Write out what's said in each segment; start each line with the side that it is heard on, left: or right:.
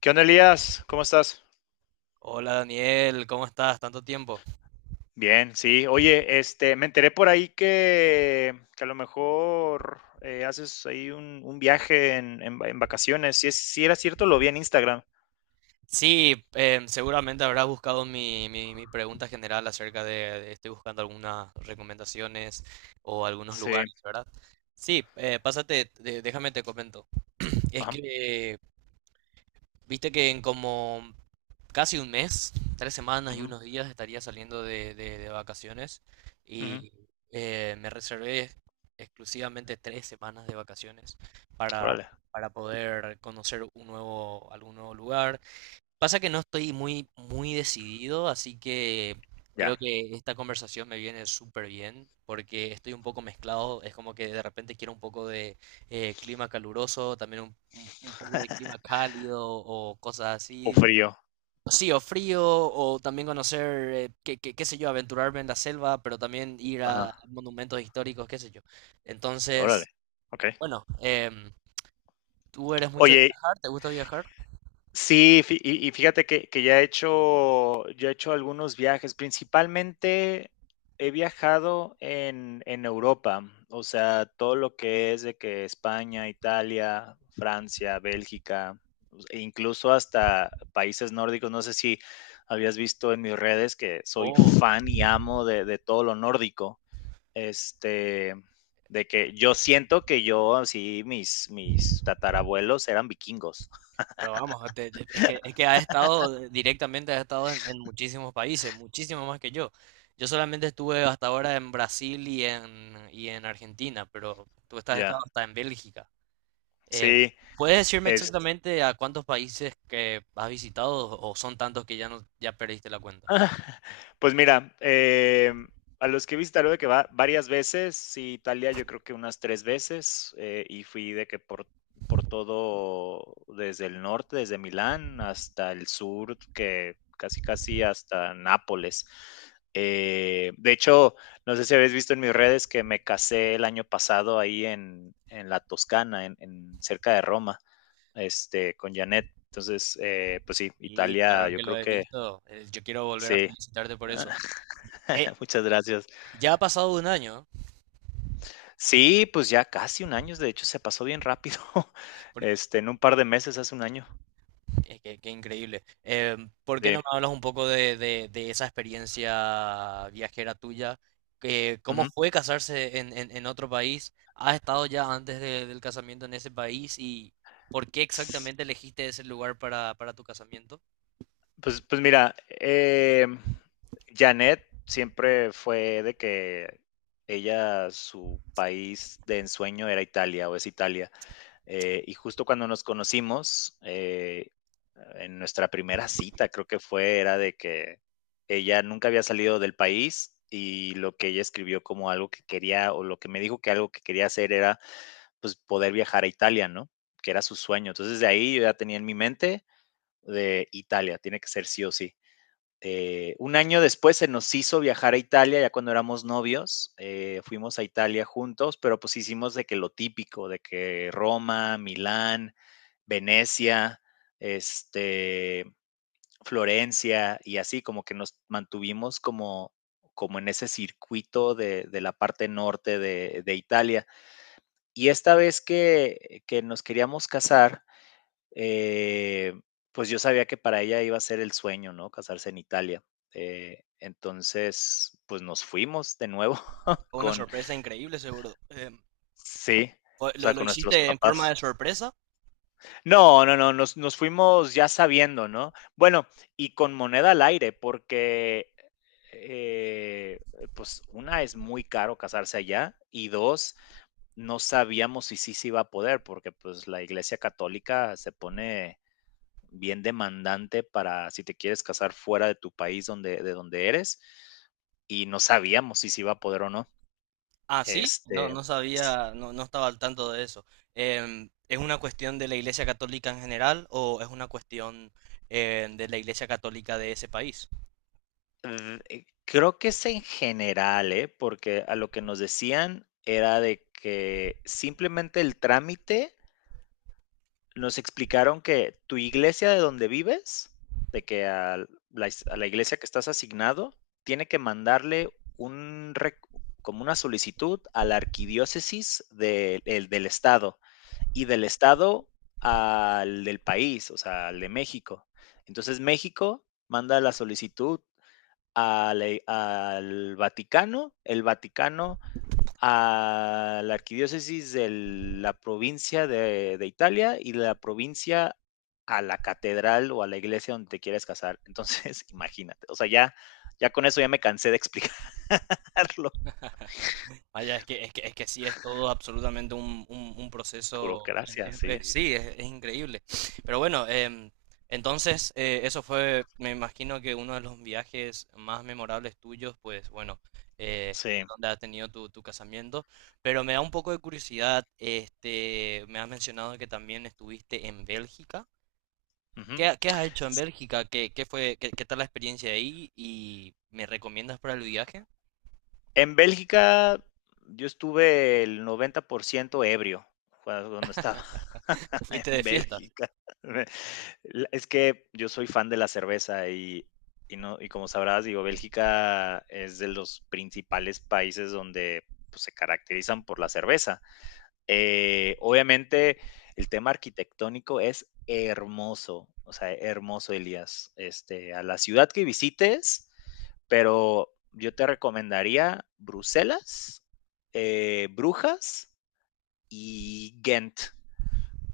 left: ¿Qué onda, Elías? ¿Cómo estás?
right: Hola Daniel, ¿cómo estás? Tanto tiempo.
left: Bien, sí. Oye, me enteré por ahí que, a lo mejor haces ahí un, viaje en vacaciones. Si era cierto, lo vi en Instagram.
right: Seguramente habrás buscado mi pregunta general acerca de estoy buscando algunas recomendaciones o algunos
left: Sí.
right: lugares, ¿verdad? Sí, pásate, déjame te comento. Es
left: Ajá.
right: que viste que en como casi un mes, tres semanas y
left: Ujú.
right: unos días estaría saliendo de vacaciones
left: Ujú.
right: y me reservé exclusivamente tres semanas de vacaciones para,
left: Órale.
right: para poder conocer un nuevo, algún nuevo lugar. Pasa que no estoy muy decidido, así que
left: Ya.
right: creo que esta conversación me viene súper bien porque estoy un poco mezclado. Es como que de repente quiero un poco de clima caluroso, también un poco de clima cálido o cosas
left: O
right: así.
left: frío.
right: Sí, o frío, o también conocer, qué, qué sé yo, aventurarme en la selva, pero también ir a
left: Ajá.
right: monumentos históricos, qué sé yo.
left: Órale.
right: Entonces,
left: Ok.
right: bueno, ¿tú eres mucho de
left: Oye,
right: viajar? ¿Te gusta viajar?
left: sí, fi y fíjate que ya he hecho algunos viajes, principalmente he viajado en Europa, o sea, todo lo que es de que España, Italia, Francia, Bélgica, e incluso hasta países nórdicos. No sé si habías visto en mis redes que soy
right: Oh.
left: fan y amo de todo lo nórdico, este, de que yo siento que yo, así, mis tatarabuelos eran vikingos.
right: Pero vamos, es que ha estado directamente, ha estado en muchísimos países, muchísimo más que yo. Yo solamente estuve hasta ahora en Brasil y en Argentina, pero tú estás estado
left: Ya,
right: hasta en Bélgica. Eh,
left: sí.
right: ¿Puedes decirme
left: Es
right: exactamente a cuántos países que has visitado o son tantos que ya no, ya perdiste la cuenta?
left: Pues mira, a los que he visitado de que va varias veces, sí, Italia yo creo que unas 3 veces. Y fui de que por todo desde el norte, desde Milán hasta el sur, que casi, casi hasta Nápoles. De hecho, no sé si habéis visto en mis redes que me casé el año pasado ahí en la Toscana, en cerca de Roma, con Janet. Entonces, pues sí,
right: Y
left: Italia,
right: claro
left: yo
right: que lo
left: creo
right: he
left: que.
right: visto. Yo quiero volver a
left: Sí,
right: felicitarte por eso. Eh,
left: muchas gracias.
right: ya ha pasado un año,
left: Sí, pues ya casi un año, de hecho, se pasó bien rápido.
right: ¿eh?
left: En un par de meses hace un año.
right: Qué increíble. ¿Por qué
left: Sí.
right: no me hablas un poco de, de esa experiencia viajera tuya? ¿Cómo
left: Ujú.
right: fue casarse en, en otro país? ¿Has estado ya antes del casamiento en ese país? ¿Y por qué
left: S
right: exactamente elegiste ese lugar para tu casamiento?
left: Pues mira, Janette siempre fue de que ella, su país de ensueño era Italia, o es Italia. Y justo cuando nos conocimos, en nuestra primera cita, creo que fue, era de que ella nunca había salido del país, y lo que ella escribió como algo que quería, o lo que me dijo que algo que quería hacer era, pues, poder viajar a Italia, ¿no? Que era su sueño. Entonces, de ahí yo ya tenía en mi mente de Italia, tiene que ser sí o sí. Un año después se nos hizo viajar a Italia, ya cuando éramos novios, fuimos a Italia juntos, pero pues hicimos de que lo típico, de que Roma, Milán, Venecia, este, Florencia y así, como que nos mantuvimos como en ese circuito de la parte norte de Italia. Y esta vez que, nos queríamos casar, eh, pues yo sabía que para ella iba a ser el sueño, ¿no? Casarse en Italia. Entonces, pues nos fuimos de nuevo
right: Fue una
left: con,
right: sorpresa increíble, seguro.
left: sí, o sea,
right: Lo
left: con nuestros
right: hiciste en forma
left: papás.
right: de sorpresa?
left: No, no, no, nos fuimos ya sabiendo, ¿no? Bueno, y con moneda al aire, porque, eh, pues una, es muy caro casarse allá, y dos, no sabíamos si sí se iba a poder, porque pues la iglesia católica se pone bien demandante para si te quieres casar fuera de tu país donde, de donde eres, y no sabíamos si se iba a poder o no.
right: Ah, sí, no,
left: Este,
right: no
left: s-
right: sabía, no, no estaba al tanto de eso. ¿Es una cuestión de la Iglesia Católica en general o es una cuestión de la Iglesia Católica de ese país?
left: Creo que es en general, ¿eh? Porque a lo que nos decían era de que simplemente el trámite nos explicaron que tu iglesia de donde vives, de que a a la iglesia que estás asignado, tiene que mandarle un, rec- como una solicitud a la arquidiócesis de- el- del estado, y del estado al del país, o sea, al de México. Entonces México manda la solicitud a la al Vaticano, el Vaticano a la arquidiócesis de la provincia de Italia, y de la provincia a la catedral o a la iglesia donde te quieras casar. Entonces, imagínate, o sea, ya, ya con eso ya me cansé de explicarlo.
right: Vaya, es que, es que, es que sí, es todo absolutamente un, un proceso.
left: Burocracia, sí.
right: Sí, es increíble. Pero bueno, entonces eso fue, me imagino que uno de los viajes más memorables tuyos, pues bueno, es
left: Sí.
right: donde has tenido tu, tu casamiento. Pero me da un poco de curiosidad, este, me has mencionado que también estuviste en Bélgica.
left: Ujú.
right: ¿Qué, qué has hecho en Bélgica? ¿Qué, qué fue, qué, qué tal la experiencia ahí? ¿Y me recomiendas para el viaje?
left: En Bélgica yo estuve el 90% ebrio cuando estaba.
right: ¿Fuiste de
left: En
right: fiesta?
left: Bélgica. La Es que yo soy fan de la cerveza, y no, y como sabrás, digo, Bélgica es de los principales países donde, pues, se caracterizan por la cerveza. Obviamente, el tema arquitectónico es hermoso, o sea, hermoso, Elías. A la ciudad que visites, pero yo te recomendaría Bruselas, Brujas y Ghent,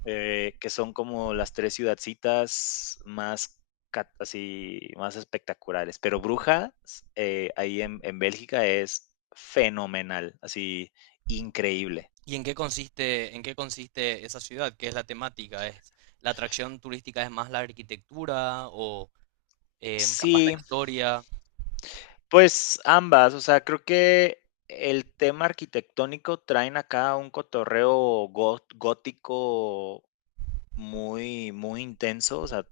left: que son como las tres ciudadcitas más así más espectaculares. Pero Brujas, ahí en Bélgica, es fenomenal, así increíble.
right: ¿Y en qué consiste esa ciudad? ¿Qué es la temática? ¿Es la atracción turística es más la arquitectura o capaz
left: Sí,
right: la historia?
left: pues ambas, o sea, creo que el tema arquitectónico traen acá un cotorreo gótico, muy, muy intenso, o sea,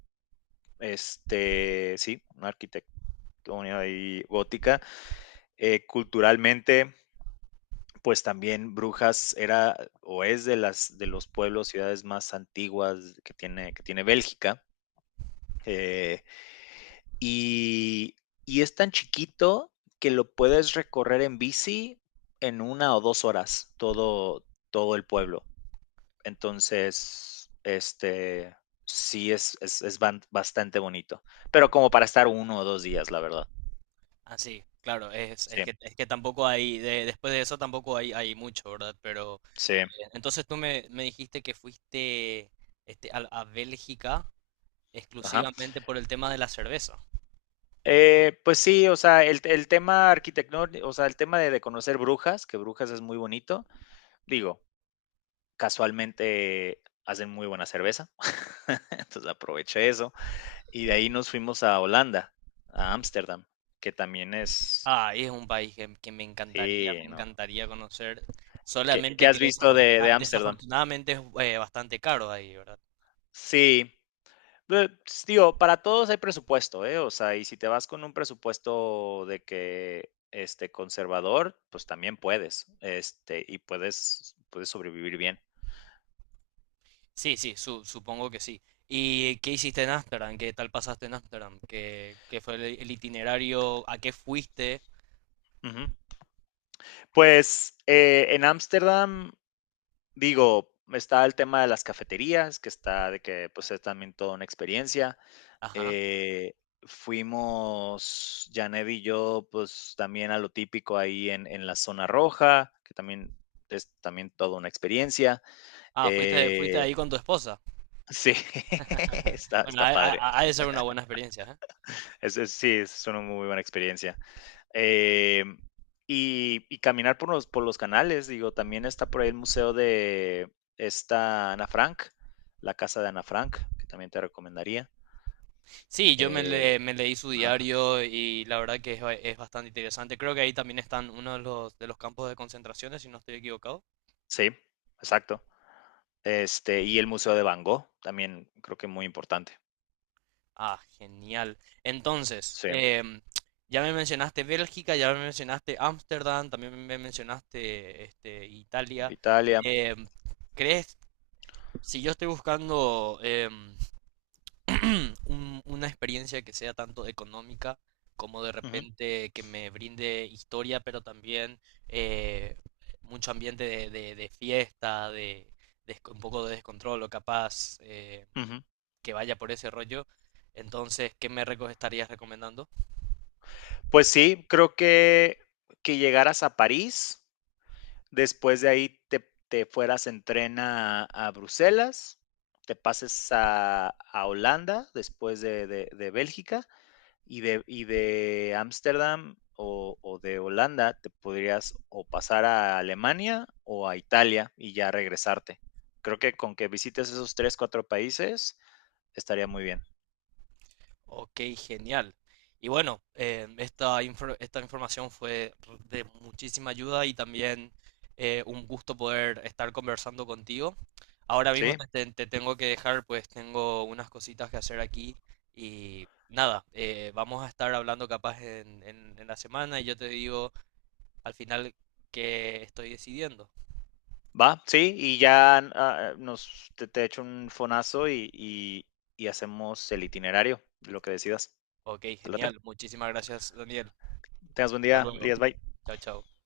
left: sí, una arquitectura ahí gótica. Culturalmente, pues también Brujas era o es de los pueblos, ciudades más antiguas que tiene Bélgica. eh, y, es tan chiquito que lo puedes recorrer en bici en 1 o 2 horas, todo, todo el pueblo. Entonces, sí bastante bonito. Pero como para estar 1 o 2 días, la verdad.
right: Así, claro,
left: Sí,
right: es que tampoco hay, después de eso tampoco hay, hay mucho, ¿verdad? Pero
left: sí.
right: eh, entonces tú me, me dijiste que fuiste este, a Bélgica
left: Ajá.
right: exclusivamente por el tema de la cerveza.
left: Pues sí, o sea, el tema arquitectón o sea, el tema de conocer Brujas, que Brujas es muy bonito. Digo, casualmente hacen muy buena cerveza, entonces aproveché eso, y de ahí nos fuimos a Holanda, a Ámsterdam, que también es.
right: Ah, y es un país que
left: Sí,
right: me
left: no.
right: encantaría conocer,
left: Qué
right: solamente que
left: has visto de Ámsterdam?
right: desafortunadamente es bastante caro ahí, ¿verdad?
left: Sí. S Digo, para todos hay presupuesto, ¿eh? O sea, y si te vas con un presupuesto de que, este, conservador, pues también puedes, y puedes sobrevivir bien.
right: Sí, sí, supongo que sí. ¿Y qué hiciste en Ámsterdam? ¿Qué tal pasaste en Ámsterdam? ¿Qué, qué fue el itinerario? ¿A qué fuiste?
left: Ujú. Pues, en Ámsterdam, digo, está el tema de las cafeterías, que está de que, pues, es también toda una experiencia.
right: Ajá.
left: Eh, Fuimos Janed y yo, pues, también a lo típico ahí en la zona roja, que también es también toda una experiencia.
right: Ah, fuiste, fuiste
left: Eh,
right: ahí con tu esposa.
left: sí, está
right: Bueno, ha,
left: padre.
right: ha de ser una buena experiencia, ¿eh?
left: Es, sí, es una muy buena experiencia. Em, y caminar por los canales, digo, también está por ahí el museo de esta Ana Frank, la casa de Ana Frank, que también te recomendaría.
right: Sí, yo me,
left: Eh,
right: me leí su
left: ajá,
right: diario y la verdad que es, es bastante interesante. Creo que ahí también están uno de los campos de concentraciones, si no estoy equivocado.
left: sí, exacto. Y el museo de Van Gogh, también creo que muy importante.
right: Ah, genial. Entonces,
left: Sí,
right: ya me mencionaste Bélgica, ya me mencionaste Ámsterdam, también me mencionaste este, Italia.
left: Italia.
right: Em, ¿Crees, si yo estoy buscando una experiencia que sea tanto económica como de
left: Ujú.
right: repente que me brinde historia, pero también eh, mucho ambiente de, de fiesta, de, un poco de descontrol o capaz?
left: Ujú.
right: Que vaya por ese rollo. Entonces, ¿qué me estarías recomendando?
left: Pues sí, creo que llegaras a París. Después de ahí te fueras en tren a, Bruselas, te pases a, Holanda después de Bélgica, y y de Ámsterdam, o, de Holanda te podrías o pasar a Alemania o a Italia y ya regresarte. Creo que con que visites esos tres, cuatro países, estaría muy bien.
right: Ok, genial. Y bueno, esta, esta información fue de muchísima ayuda y también un gusto poder estar conversando contigo. Ahora mismo
left: Sí,
right: te, te tengo que dejar, pues tengo unas cositas que hacer aquí y nada, vamos a estar hablando capaz en la semana y yo te digo al final qué estoy decidiendo.
left: va, sí, y ya te echo un fonazo, y hacemos el itinerario, lo que decidas.
right: Ok,
left: Te late.
right: genial. Muchísimas gracias, Daniel.
left: Tengas buen
right: Hasta
left: día,
right: luego.
left: Elías. Bye.
right: Chao, chao.